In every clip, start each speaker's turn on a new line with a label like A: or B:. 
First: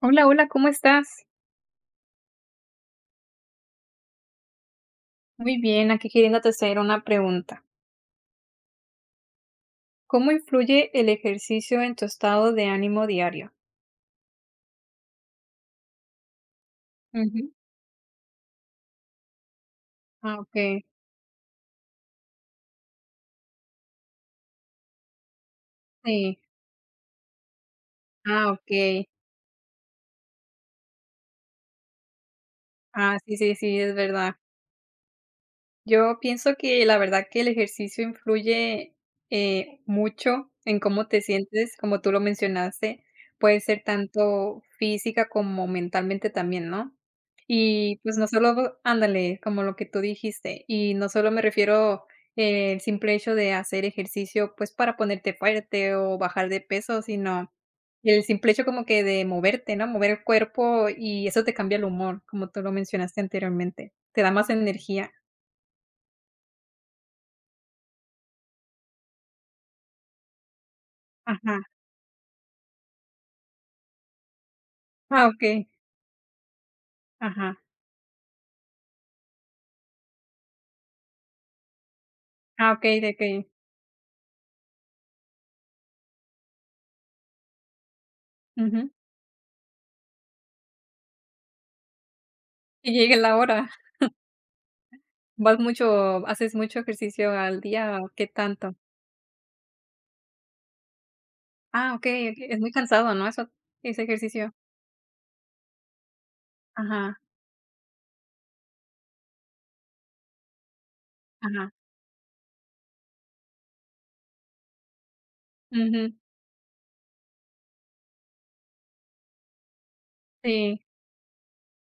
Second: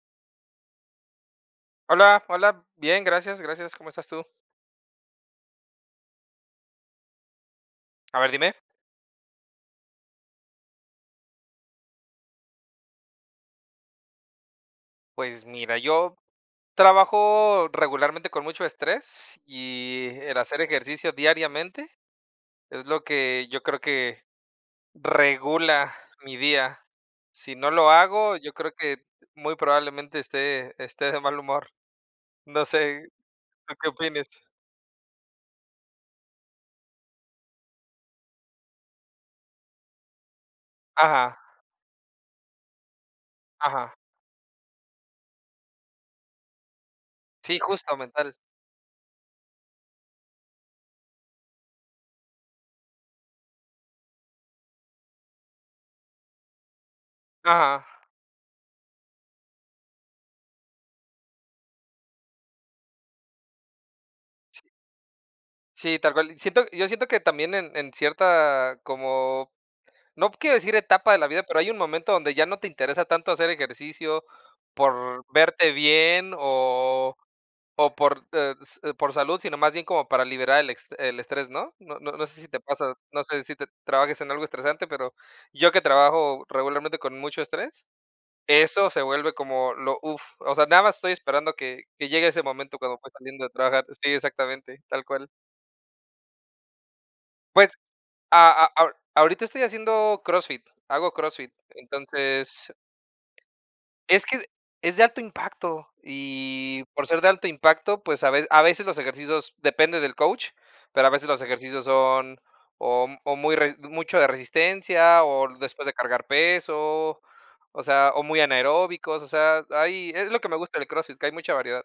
A: Hola, hola, ¿cómo estás?
B: Hola, hola, bien, gracias, gracias, ¿cómo estás tú?
A: Muy bien, aquí queriéndote hacer una pregunta.
B: A ver, dime.
A: ¿Cómo influye el ejercicio en tu estado de ánimo diario?
B: Pues mira, yo
A: Ujú.
B: trabajo regularmente con mucho estrés y
A: Ah,
B: el hacer
A: okey.
B: ejercicio diariamente es lo que yo creo que regula mi
A: Sí.
B: día. Si no lo hago,
A: Ah,
B: yo creo que
A: okey.
B: muy probablemente esté de mal humor. No sé,
A: Ah, sí, sí,
B: ¿tú
A: sí,
B: qué
A: es
B: opinas?
A: verdad. Yo pienso que la verdad que el ejercicio influye, mucho en cómo te
B: Ajá,
A: sientes, como tú lo mencionaste, puede ser
B: ajá.
A: tanto física como mentalmente también, ¿no?
B: Sí, justo,
A: Y pues no
B: mental.
A: solo ándale, como lo que tú dijiste, y no solo me refiero el simple hecho de hacer ejercicio, pues para ponerte fuerte o bajar de peso, sino
B: Ajá.
A: el simple hecho como que de moverte, ¿no? Mover el cuerpo y eso te cambia el humor, como tú lo mencionaste anteriormente, te da más
B: Sí,
A: energía.
B: sí, tal cual. Yo siento que también en cierta como, no quiero decir etapa de la vida, pero
A: Ajá.
B: hay un momento donde ya no te interesa tanto hacer ejercicio por
A: Ah, okey,
B: verte bien
A: ajá.
B: o por, s por salud, sino más bien como para liberar el ex el estrés, ¿no? No no no sé si te
A: Ah,
B: pasa,
A: okey, de
B: no sé
A: que
B: si te trabajes en algo estresante, pero yo que trabajo regularmente con mucho estrés,
A: ujú,
B: eso se vuelve como lo uff, o sea, nada más estoy esperando que llegue ese momento
A: que
B: cuando voy
A: llegue la
B: saliendo de
A: hora.
B: trabajar. Sí, exactamente, tal cual.
A: ¿Vas mucho haces mucho ejercicio al
B: Pues,
A: día o qué
B: a
A: tanto?
B: ahor ahorita estoy haciendo CrossFit, hago CrossFit,
A: Ah, okey, okey, es muy
B: entonces,
A: cansado, ¿no? Eso ese
B: es que
A: ejercicio.
B: es de alto impacto y por
A: Ajá,
B: ser de alto impacto, pues a veces los ejercicios depende del coach, pero a veces los
A: ajá.
B: ejercicios son o muy re mucho de resistencia o después de
A: Ujú,
B: cargar peso, o sea, o muy anaeróbicos, o sea, hay es lo que me gusta
A: sí.
B: del CrossFit, que hay mucha variedad.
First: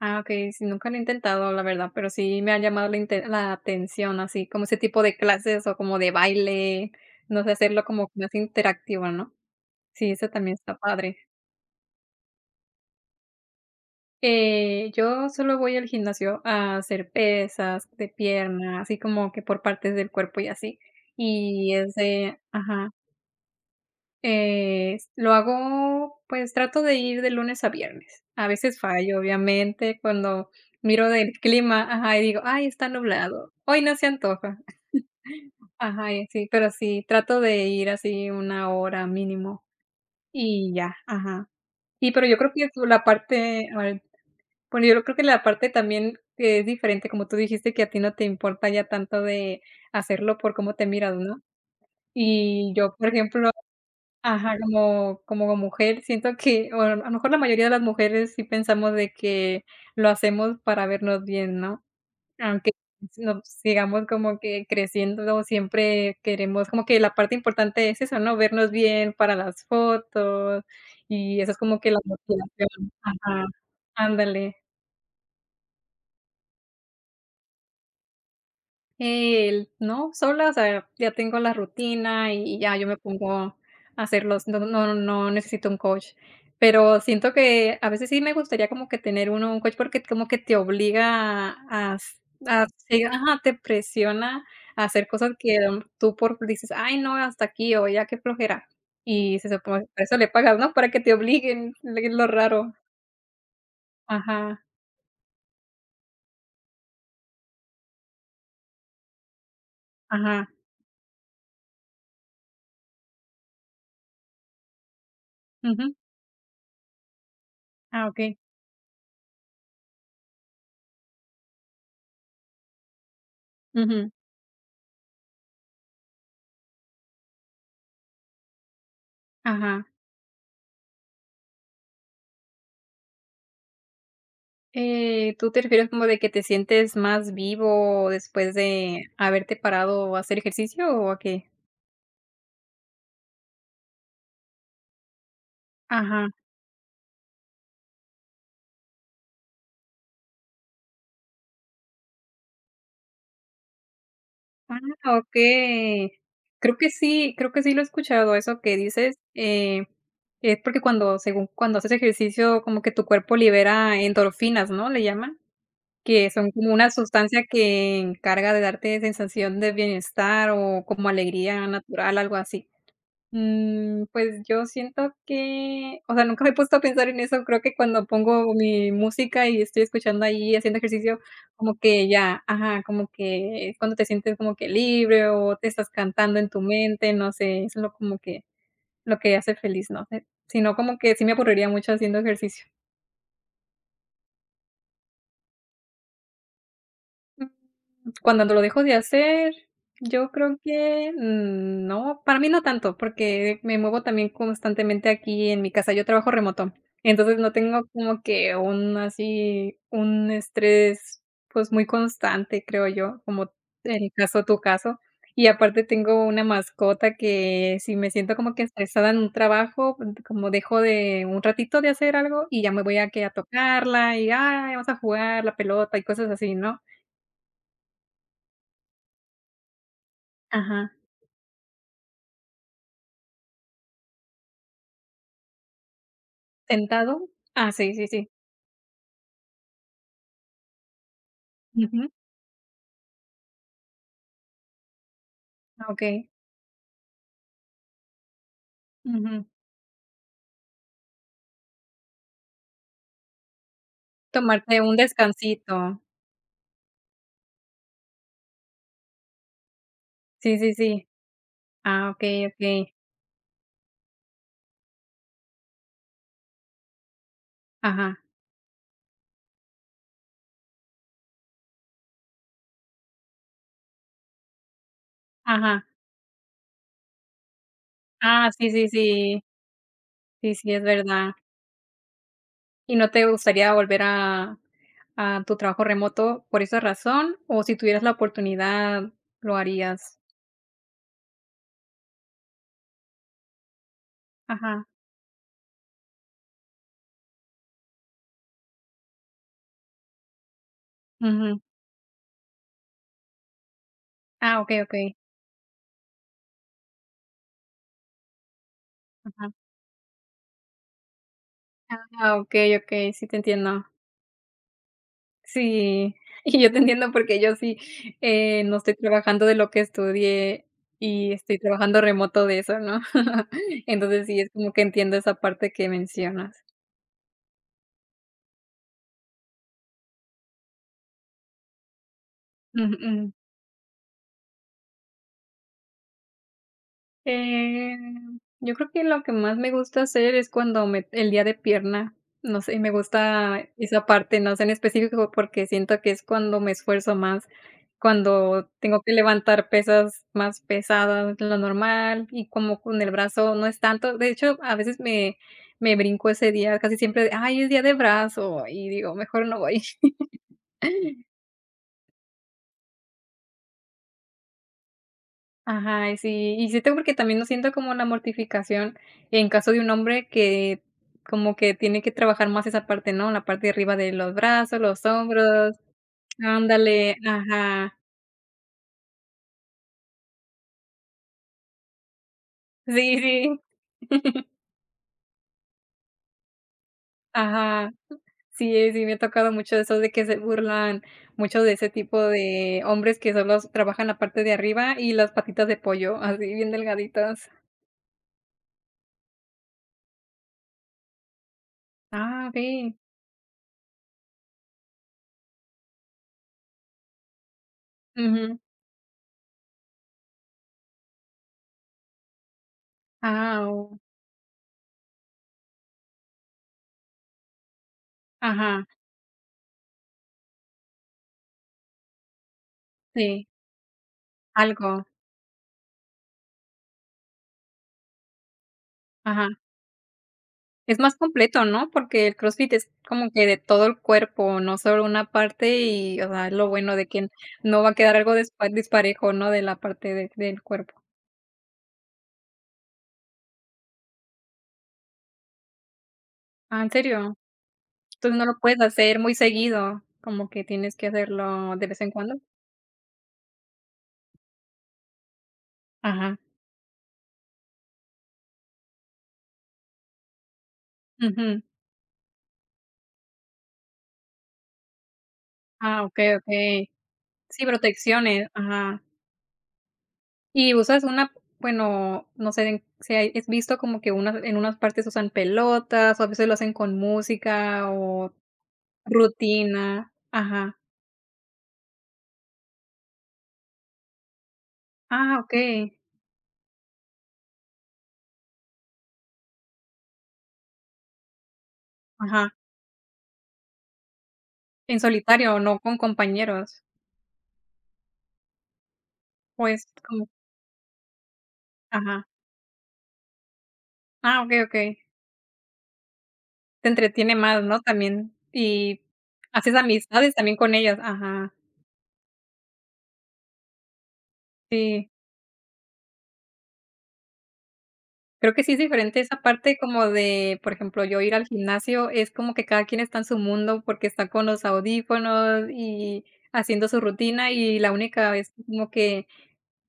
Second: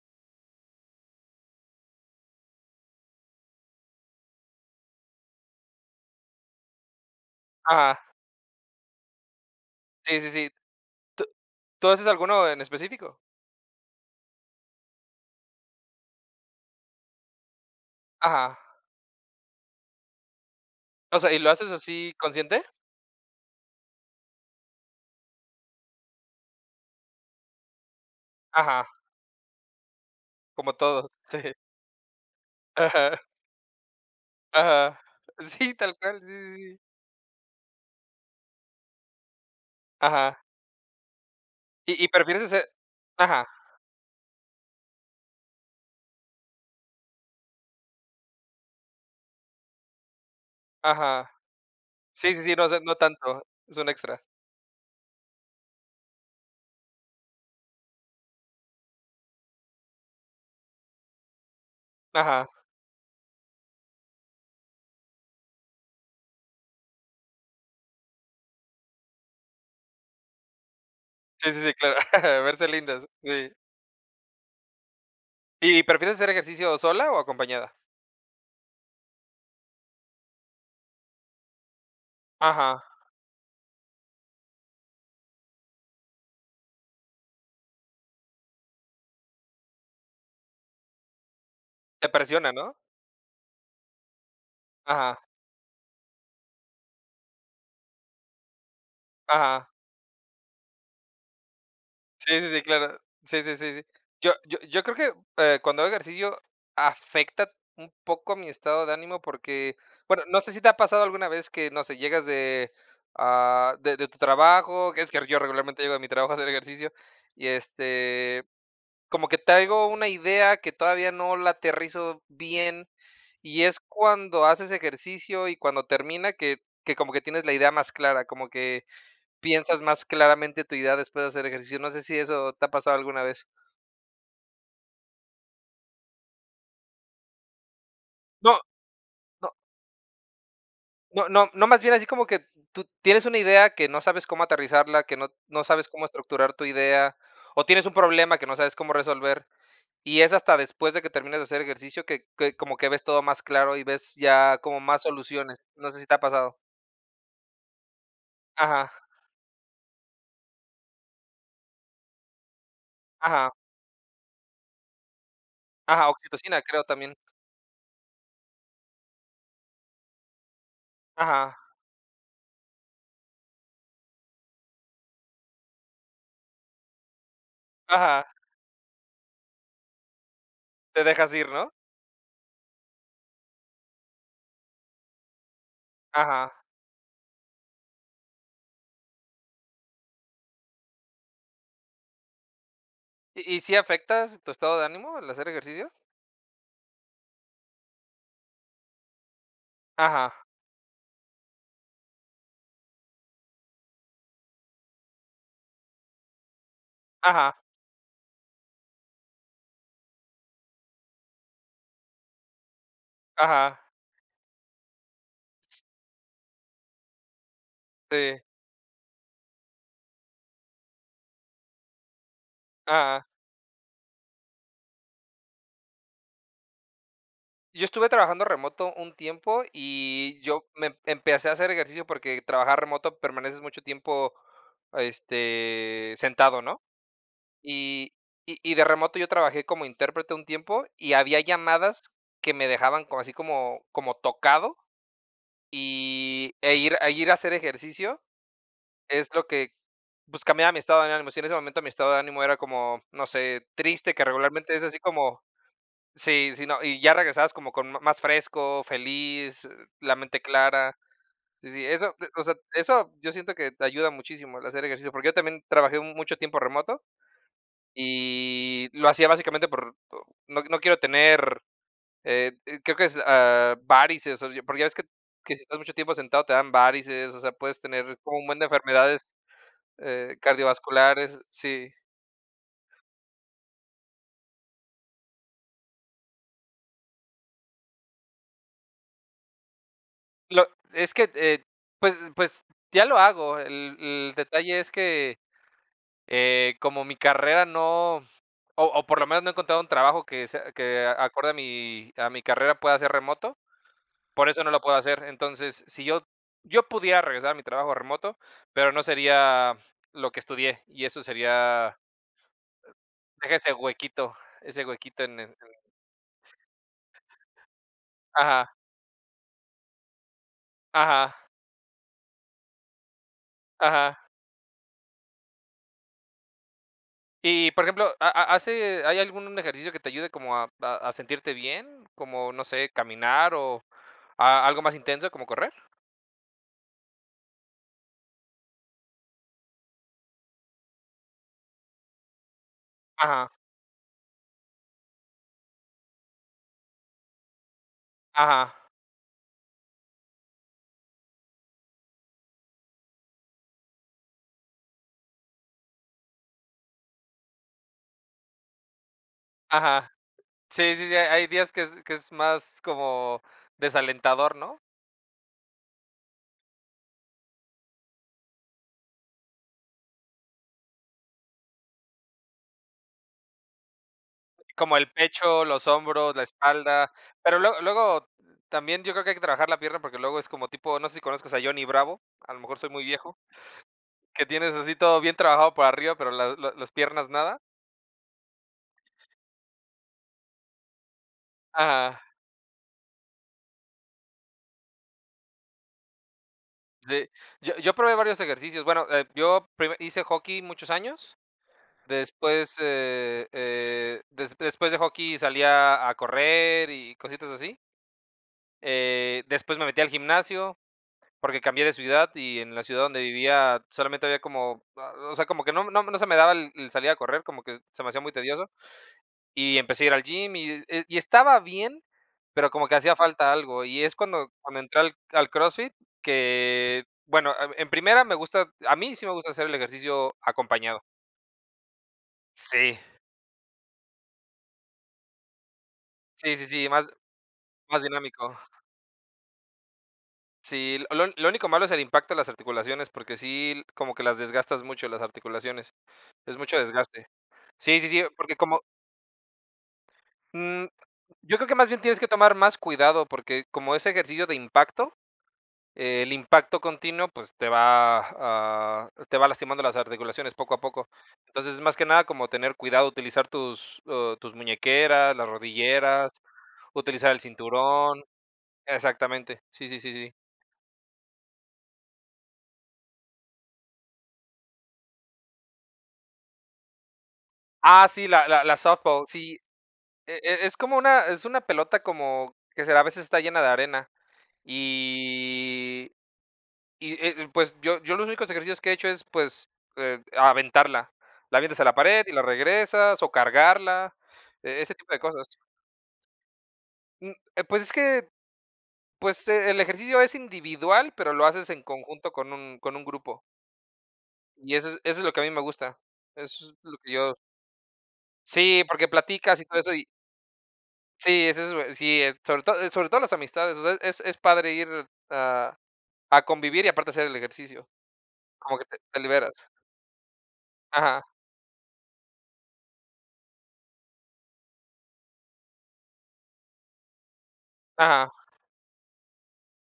A: Ah, okey, sí, nunca lo he intentado, la verdad, pero sí me ha llamado la inte la atención, así como ese tipo de clases o como de baile, no sé, hacerlo
B: Ajá,
A: como más interactivo, ¿no? Sí,
B: sí,
A: eso
B: sí, sí.
A: también está padre.
B: ¿Tú tú haces alguno en específico?
A: Yo solo voy al gimnasio a hacer pesas de
B: Ajá.
A: pierna, así como que por partes del cuerpo y así.
B: O sea, ¿y lo haces
A: Y es
B: así
A: de
B: consciente?
A: ajá, lo hago, pues trato de ir de lunes a viernes. A veces
B: Ajá,
A: fallo, obviamente, cuando
B: como
A: miro
B: todos,
A: del
B: sí.
A: clima, ajá, y digo: "Ay, está
B: Ajá,
A: nublado, hoy no se antoja".
B: ajá. Sí, tal
A: Ajá,
B: cual,
A: y
B: sí,
A: así,
B: sí,
A: pero
B: sí.
A: sí, trato de ir así una hora mínimo
B: Ajá.
A: y ya, ajá.
B: Y
A: Y pero yo
B: prefieres
A: creo que es
B: hacer?
A: la
B: Ajá,
A: parte Bueno, yo creo que la parte también que es diferente, como tú dijiste, que a ti no te importa ya tanto de hacerlo por cómo te miras,
B: ajá.
A: ¿no?
B: Sí, sí, sí, no, o
A: Y
B: sea,
A: yo,
B: no
A: por
B: tanto,
A: ejemplo
B: es un extra.
A: ajá, como como mujer, siento que, o a lo mejor la mayoría de las mujeres sí pensamos de que lo hacemos para vernos bien, ¿no?
B: Ajá.
A: Aunque nos sigamos como que creciendo, siempre queremos como que la parte importante es eso, ¿no? Vernos bien para las fotos, y eso
B: Sí,
A: es
B: sí, sí,
A: como que la
B: claro, verse
A: motivación
B: lindas,
A: ajá,
B: sí.
A: ándale.
B: Y prefieres hacer ejercicio sola o acompañada?
A: El no, sola, o sea, ya tengo la rutina y ya
B: Ajá,
A: yo me pongo a hacerlos, no necesito un coach, pero siento que a veces sí me gustaría como que tener uno un coach porque como que te obliga a
B: te
A: s
B: presiona,
A: a
B: ¿no?
A: sí, ajá, te presiona a hacer
B: Ajá,
A: cosas que tú por dices: "Ay no, hasta aquí o ya qué flojera", y se
B: ajá.
A: supone por eso le pagas, ¿no? Para que te obliguen, es lo
B: Sí, sí, sí,
A: raro.
B: claro. Sí, sí, sí, sí. Yo yo
A: Ajá,
B: yo creo que, cuando hago ejercicio afecta un poco mi estado de ánimo porque, bueno, no
A: ajá,
B: sé si te ha pasado alguna vez que, no sé, llegas de, ah, de tu trabajo, que es que yo regularmente
A: ujú.
B: llego de mi trabajo a hacer ejercicio y,
A: Ah, okey.
B: como que traigo una idea que todavía no la aterrizo bien, y es
A: Ujú,
B: cuando haces ejercicio y cuando termina que como que tienes la idea más clara, como que piensas
A: ajá.
B: más claramente tu idea después de hacer ejercicio. No sé si eso te ha pasado alguna vez.
A: ¿Tú te refieres como de que te sientes más vivo
B: No,
A: después de
B: no,
A: haberte parado a hacer ejercicio o a
B: no,
A: qué?
B: no, no, más bien así como que tú tienes una idea que no sabes cómo aterrizarla, que no no sabes cómo
A: Ajá.
B: estructurar tu idea, o tienes un problema que no sabes cómo resolver. Y es hasta después de que termines de hacer ejercicio que como que ves todo más claro y ves ya
A: Ah,
B: como más soluciones. No sé si
A: okey.
B: te ha pasado.
A: Creo que sí lo he escuchado eso que
B: Ajá,
A: dices, es porque cuando según cuando haces ejercicio, como que tu cuerpo
B: ajá,
A: libera endorfinas, ¿no?, le llaman,
B: ajá,
A: que son
B: oxitocina,
A: como
B: creo
A: una
B: también.
A: sustancia que encarga de darte sensación de bienestar o como
B: Ajá,
A: alegría natural, algo así. Mm, pues yo siento que, o sea, nunca me he puesto a pensar en eso. Creo que cuando
B: ajá,
A: pongo mi música y estoy escuchando ahí, haciendo
B: te
A: ejercicio,
B: dejas ir, ¿no?
A: como que ya, ajá, como que es cuando te sientes como que libre o te estás cantando en
B: Ajá.
A: tu mente, no sé, eso es lo como que lo que hace feliz, no sé. Si no, como que sí me aburriría mucho haciendo ejercicio.
B: Y sí afectas tu estado de ánimo al hacer ejercicio?
A: Mm, cuando lo dejo de hacer, yo
B: Ajá,
A: creo que mm, no, para mí no tanto, porque me muevo también constantemente aquí en mi casa. Yo trabajo remoto, entonces no
B: ajá,
A: tengo como que un así, un estrés, pues, muy constante, creo yo, como
B: ajá.
A: en el caso tu caso. Y aparte
B: s-
A: tengo una mascota que si me siento
B: Sí,
A: como que estresada en un trabajo, como dejo de un ratito de hacer algo y ya me voy a que
B: ajá.
A: a tocarla y, ay, vamos a jugar la pelota y cosas así, ¿no?
B: Yo estuve trabajando remoto un tiempo y yo
A: Ajá,
B: me empecé a hacer ejercicio porque trabajar remoto permaneces mucho tiempo, sentado, ¿no?
A: ¿sentado? Ah, sí, sí,
B: Y
A: sí.
B: y de remoto yo trabajé como intérprete un tiempo, y había
A: Ujú,
B: llamadas que me dejaban como así como como tocado,
A: okey,
B: y e ir a ir a hacer ejercicio es lo
A: ujú.
B: que, pues, cambiaba mi estado de ánimo. Si en ese momento mi estado de ánimo era como, no sé, triste, que regularmente
A: Tomarte
B: es
A: un
B: así como
A: descansito.
B: sí, sí, no, y ya regresabas como con ma- más fresco, feliz, la mente
A: Sí, sí,
B: clara.
A: sí.
B: Sí, sí,
A: Ah,
B: eso, o
A: okey,
B: sea,
A: okey.
B: eso yo siento que te ayuda muchísimo el hacer ejercicio, porque yo también trabajé un- mucho tiempo remoto
A: Ajá,
B: y lo hacía básicamente por no no quiero tener, creo que es, ah, varices, o porque ya ves que si estás
A: ajá.
B: mucho tiempo sentado te dan varices, o sea, puedes tener como un
A: Ah,
B: buen de
A: sí, sí,
B: enfermedades,
A: sí. Sí, sí, es verdad.
B: cardiovasculares, sí.
A: ¿Y no te gustaría volver a tu trabajo remoto por esa razón, o si tuvieras la oportunidad lo harías?
B: Lo es que, pues pues ya lo hago, el detalle
A: Ajá,
B: es que, como mi carrera no o o por lo menos no he encontrado un trabajo que sea que a- acorde
A: ujú.
B: a mi carrera pueda ser remoto, por
A: Ah,
B: eso no
A: okey,
B: lo puedo
A: okey.
B: hacer. Entonces, si yo, yo pudiera regresar a mi trabajo remoto, pero no
A: Ajá.
B: sería lo que estudié. Y eso sería,
A: Ah, okey, okey, sí te
B: deja
A: entiendo.
B: ese huequito en el
A: Sí, y yo te entiendo porque yo sí,
B: ajá,
A: no estoy trabajando de lo que estudié y
B: ajá,
A: estoy trabajando remoto de eso, ¿no? Entonces
B: ajá.
A: sí, es como que entiendo esa parte que mencionas.
B: Y, por ejemplo, ¿ha ha hace hay algún ejercicio que te ayude como a sentirte bien? Como, no sé,
A: Ujú.
B: caminar o a algo más intenso, ¿como correr?
A: Eh, yo creo que lo que más me gusta hacer es cuando me el día de pierna, no sé, me
B: Ajá,
A: gusta esa parte, no sé en específico, porque siento que es cuando me esfuerzo más, cuando
B: ajá,
A: tengo que levantar pesas más pesadas de lo normal y como con el brazo no es tanto. De hecho, a veces me brinco ese día, casi siempre, ay, es día de brazo y digo, mejor no voy.
B: ajá. Sí, sí, sí, hay días que es más como desalentador, ¿no?
A: Ajá, y sí, y siento porque también no siento como la mortificación en caso de un hombre que como que tiene que trabajar más esa parte, ¿no? La parte de arriba de los brazos,
B: Como
A: los
B: el pecho,
A: hombros.
B: los hombros, la espalda,
A: Ándale,
B: pero luego
A: ajá.
B: luego también yo creo que hay que trabajar la pierna, porque luego es como tipo, no sé si conozcas a Johnny Bravo, a lo mejor soy
A: Sí,
B: muy viejo,
A: sí,
B: que tienes así todo bien trabajado por arriba, pero la la las piernas nada.
A: ajá. Sí, sí, me ha tocado mucho eso de que se burlan mucho de ese tipo
B: Ajá,
A: de hombres que solo trabajan la parte de arriba y las patitas de pollo, así bien
B: sí.
A: delgaditas.
B: Yo probé varios ejercicios. Bueno, yo prime hice hockey muchos años,
A: Ah,
B: después,
A: okey.
B: des después de hockey salía a correr y cositas así.
A: Ujú.
B: Después me metí al gimnasio. Porque cambié de ciudad y en la ciudad donde
A: Ah,
B: vivía
A: oh.
B: solamente había como, ah, o sea, como que no no no se me daba el salir a correr, como que se me hacía muy tedioso,
A: Ajá,
B: y empecé a ir al gym y estaba bien, pero como que hacía
A: sí,
B: falta algo, y es cuando cuando entré
A: algo.
B: al al CrossFit que, bueno, ah, en primera me gusta a mí sí me gusta
A: Ajá.
B: hacer el ejercicio
A: Es
B: acompañado.
A: más completo, ¿no? Porque el CrossFit es
B: Sí,
A: como que de todo el cuerpo, no solo una parte y, o sea, es
B: sí, sí,
A: lo
B: sí,
A: bueno de
B: más
A: que no va a
B: más
A: quedar algo
B: dinámico.
A: despa disparejo, ¿no? De la parte de del cuerpo.
B: Sí, lo único malo es el impacto de las articulaciones, porque sí, como que las desgastas mucho las articulaciones, es mucho
A: Ah, ¿en
B: desgaste.
A: serio?
B: Sí, sí, sí,
A: Entonces, ¿no
B: porque
A: lo puedes
B: como
A: hacer muy seguido? Como que
B: mm,
A: tienes que
B: yo creo que
A: hacerlo de
B: más
A: vez
B: bien
A: en
B: tienes que
A: cuando.
B: tomar más cuidado porque como es ejercicio de impacto, el
A: Ajá.
B: impacto continuo pues te va, ah, te va lastimando las articulaciones poco a poco.
A: Ujú.
B: Entonces, más que nada como tener cuidado, utilizar tus, tus muñequeras, las
A: Ah,
B: rodilleras,
A: okey, okey.
B: utilizar el
A: Sí,
B: cinturón.
A: protecciones, ajá.
B: Exactamente. Sí, sí, sí, sí.
A: ¿Y usas una bueno, no sé en- si hay, es visto como que unas en unas partes usan pelotas, o a veces lo hacen con música
B: Ah, sí,
A: o
B: la softball, sí.
A: Rutina,
B: E- e- es
A: ajá.
B: como una, es una pelota como que será, a veces está llena de arena.
A: Ah, okey,
B: Y y, pues, yo los únicos ejercicios que he hecho es, pues, aventarla. La avientas a la pared y la
A: ajá.
B: regresas, o cargarla, e ese
A: En
B: tipo de cosas.
A: solitario, no con compañeros,
B: Mm, pues, es que, pues, el
A: pues,
B: ejercicio
A: como
B: es individual, pero lo haces en
A: ajá.
B: conjunto con un grupo.
A: Ah, okey,
B: Y
A: okey.
B: eso es lo que a mí me gusta. Eso es
A: Te
B: lo que
A: entretiene
B: yo
A: más, ¿no? También,
B: sí,
A: y
B: porque platicas y
A: haces
B: todo eso, y
A: amistades también con ellas,
B: sí,
A: ajá,
B: eso es bue sí, sobre todo las amistades, o sea, es padre ir
A: sí.
B: a a convivir y aparte hacer el ejercicio,
A: Creo que sí es
B: como que te
A: diferente
B: te
A: esa
B: liberas.
A: parte como de, por ejemplo, yo
B: Ajá,
A: ir al gimnasio, es como que cada quien está en su mundo porque está con los audífonos y haciendo su rutina y la única
B: ajá,
A: vez como que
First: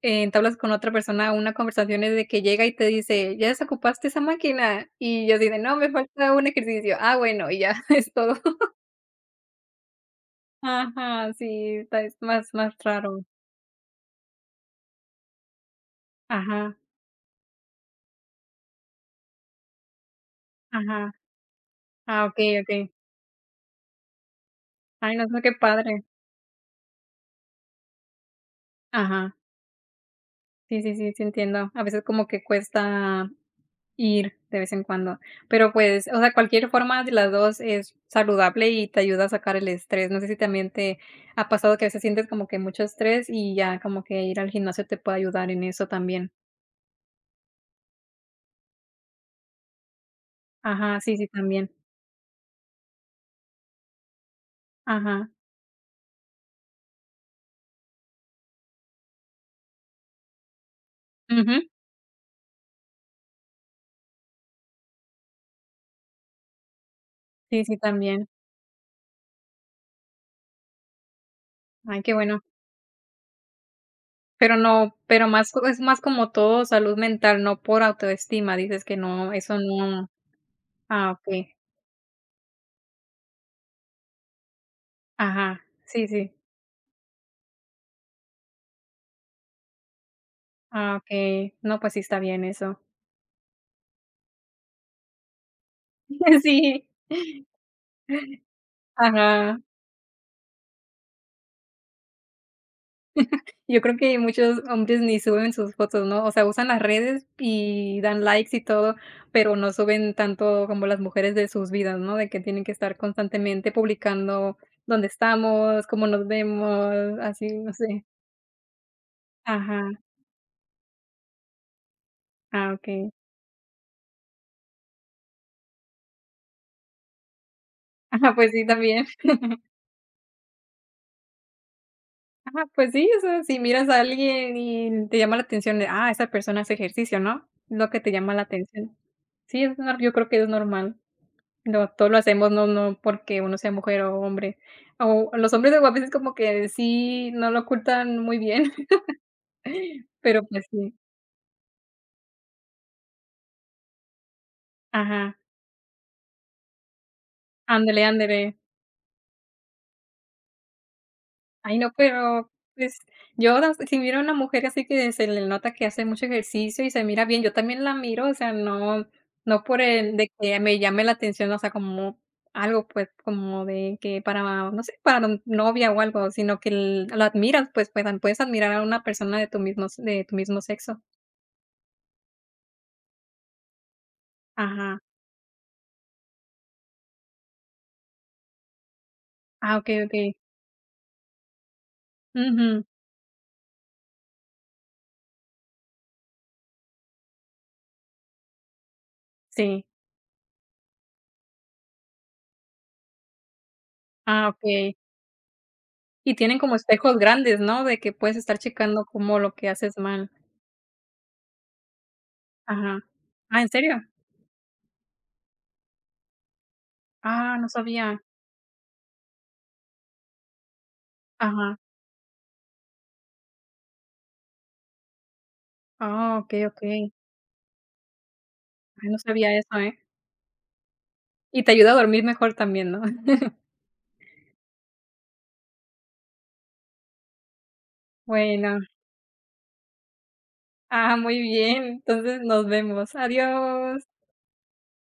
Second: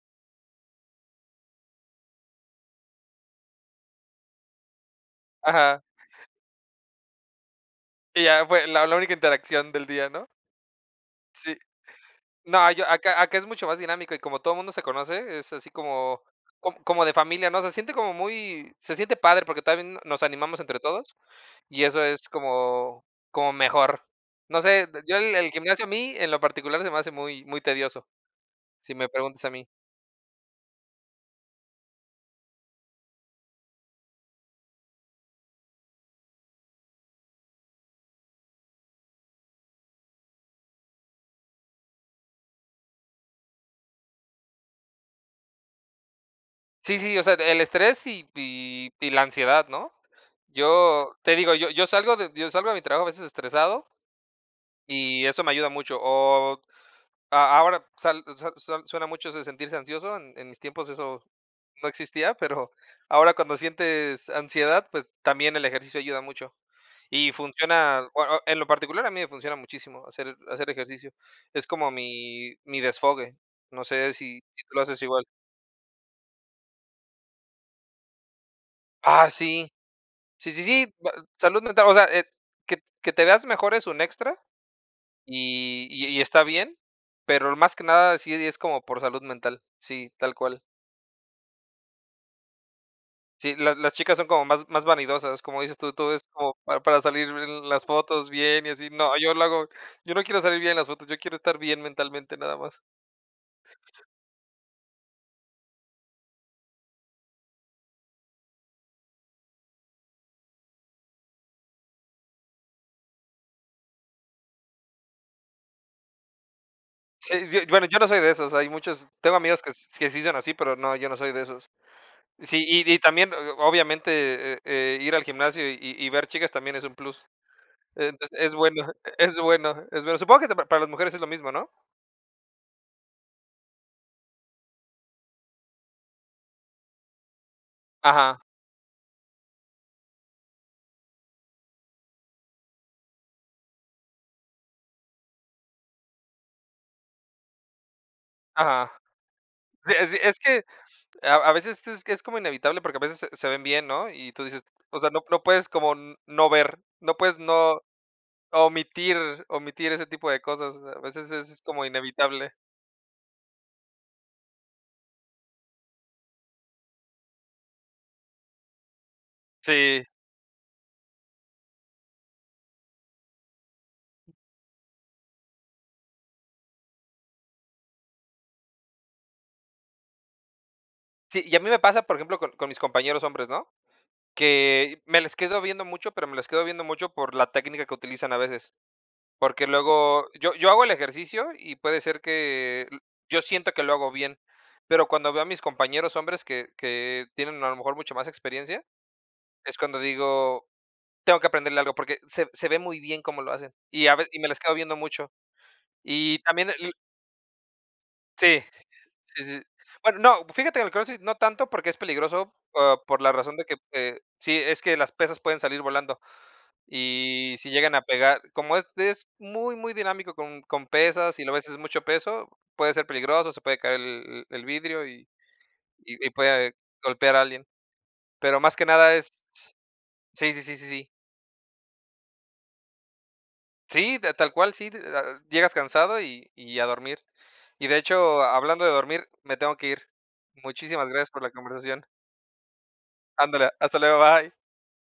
A: entablas con otra persona una conversación es de que llega y te dice, ¿ya desocupaste esa máquina? Y yo digo no,
B: ajá.
A: me falta un ejercicio. Ah, bueno, y ya es
B: Y
A: todo.
B: ya fue la la única interacción del día, ¿no?
A: Ajá,
B: Sí.
A: sí, está, es más,
B: No,
A: más
B: yo acá
A: raro.
B: acá es mucho más dinámico y como todo el mundo se conoce, es así como com
A: Ajá,
B: como de familia, ¿no? Se siente como muy se siente padre porque también nos animamos entre
A: ajá.
B: todos y eso
A: Ah,
B: es
A: ok, ok.
B: como como mejor. No sé, d-
A: Ay,
B: yo
A: no sé
B: el
A: qué
B: gimnasio a
A: padre.
B: mí, en lo particular, se me hace muy muy tedioso, si me
A: Ajá.
B: preguntas a mí.
A: Sí, sí, sí, sí entiendo. A veces como que cuesta ir de vez en cuando. Pero, pues, o sea, cualquier forma de las 2 es saludable y te ayuda a sacar el estrés. No sé si también te ha pasado que a veces sientes como que mucho estrés y ya como que ir al gimnasio te puede ayudar en eso también.
B: Sí, sí, o sea, el estrés y y la ansiedad, ¿no?
A: Ajá, sí,
B: Yo
A: sí,
B: te digo,
A: también.
B: yo yo salgo de mi trabajo a veces estresado y
A: Ajá.
B: eso me ayuda mucho, o a ahora sal sal sal suena mucho eso de sentirse ansioso, en mis tiempos eso
A: Ujú.
B: no existía, pero ahora cuando sientes ansiedad, pues también el ejercicio ayuda mucho. Y
A: Sí, sí,
B: funciona,
A: también.
B: bueno, en lo particular a mí me funciona muchísimo hacer hacer ejercicio. Es como
A: Ay, qué bueno.
B: mi mi desfogue. No sé si
A: Pero
B: si tú lo
A: no
B: haces igual.
A: pero más co- es más como todo salud mental, no por autoestima, dices que
B: Ah,
A: no, eso
B: sí.
A: no.
B: Sí, sí, sí, ba
A: Ah, okey.
B: salud mental, o sea, que te veas mejor es un extra
A: Ajá.
B: y y
A: Sí,
B: y
A: sí.
B: está bien, pero más que nada sí es como por salud mental. Sí, tal cual.
A: Ah, okey. No, pues sí está bien eso.
B: Sí, las chicas son como más más vanidosas, como dices tú, todo es como pa
A: Sí,
B: para salir en las fotos bien y así. No, yo lo
A: ajá.
B: hago yo no quiero salir bien en las fotos, yo quiero estar bien mentalmente nada más.
A: Yo creo que muchos hombres ni suben sus fotos, ¿no? O sea, usan las redes y dan likes y todo, pero no suben tanto como las mujeres de sus vidas, ¿no? De que tienen que estar constantemente publicando dónde estamos, cómo nos vemos,
B: Sí,
A: así,
B: yo
A: no
B: bueno, yo
A: sé.
B: no soy de esos, hay muchos tengo amigos que
A: Ajá.
B: s que sí son así, pero no, yo no soy de esos. Sí,
A: Ah,
B: y
A: okey.
B: también, o obviamente, ir al gimnasio y ver chicas también es un plus.
A: Ajá,
B: Entonces,
A: pues
B: es
A: sí,
B: bueno,
A: también.
B: es bueno, es bueno. Supongo que te- para las mujeres es lo mismo, ¿no?
A: Ajá, pues sí, o sea, si miras a alguien y te llama la atención de: "Ah, esa persona hace ejercicio", ¿no? Lo que te llama
B: Ajá,
A: la atención. Sí, es nor yo creo que es normal. Lo todo lo hacemos, no porque uno sea mujer o hombre. O los hombres luego a veces como que sí no lo ocultan muy bien,
B: ajá. Sí, es
A: pero
B: que
A: pues sí.
B: a veces es como inevitable, porque a veces se se ven bien, ¿no? Y tú dices, o sea, no
A: Ajá.
B: no puedes como n no ver, no puedes no
A: Ándele, ándele.
B: omitir omitir ese tipo de cosas, a veces es
A: Ay,
B: como
A: no, pero,
B: inevitable.
A: pues, yo ahora si miro a una mujer así que se le nota que hace mucho ejercicio y se mira bien, yo también la miro, o sea, no no por
B: Sí,
A: el de que me llame la atención, o sea, como algo, pues, como de que para, no sé, para no- novia o algo, sino que l la admiras, pues, puedan puedes admirar a una persona de tu mismo s de tu mismo sexo.
B: sí, y a mí me pasa, por ejemplo, con mis compañeros hombres, ¿no?
A: Ajá.
B: Que me les quedo viendo mucho, pero me les quedo viendo mucho por la técnica que utilizan a veces, porque
A: Ah, okey,
B: luego
A: okey.
B: yo hago el ejercicio y puede ser
A: Ujú.
B: que l yo siento que lo hago bien, pero cuando veo a mis compañeros hombres que tienen a lo mejor mucho más experiencia, es
A: Sí.
B: cuando digo: "Tengo que aprenderle algo porque se se ve muy bien cómo lo hacen", y a ve y
A: Ah,
B: me las quedo
A: okey.
B: viendo mucho.
A: Y
B: Y
A: tienen
B: también
A: como
B: el
A: espejos grandes, ¿no? De que puedes estar
B: sí,
A: checando como
B: sí,
A: lo
B: sí.
A: que haces
B: Bueno,
A: mal.
B: no, fíjate que el CrossFit no tanto porque es peligroso, ah,
A: Ajá.
B: por la razón
A: Ah,
B: de
A: ¿en
B: que,
A: serio?
B: sí, es que las pesas pueden salir volando, y
A: Ah, no
B: si llegan a
A: sabía.
B: pegar, como es muy, muy dinámico con pesas y luego a veces
A: Ajá.
B: es mucho peso, puede ser peligroso, se puede caer el vidrio y y
A: Ah, okey,
B: puede
A: okey.
B: golpear a alguien, pero más que
A: Ay,
B: nada
A: no
B: es
A: sabía eso, ¿eh?
B: sí, sí, sí, sí, sí.
A: Y te ayuda a dormir mejor también, ¿no?
B: Sí, ta tal cual, sí, ah, llegas cansado y a dormir. Y de hecho,
A: Bueno.
B: hablando de dormir, me tengo que ir. Muchísimas
A: Ah,
B: gracias
A: muy
B: por la
A: bien.
B: conversación.
A: Entonces, nos vemos.
B: Ándale, hasta
A: Adiós.
B: luego, bye.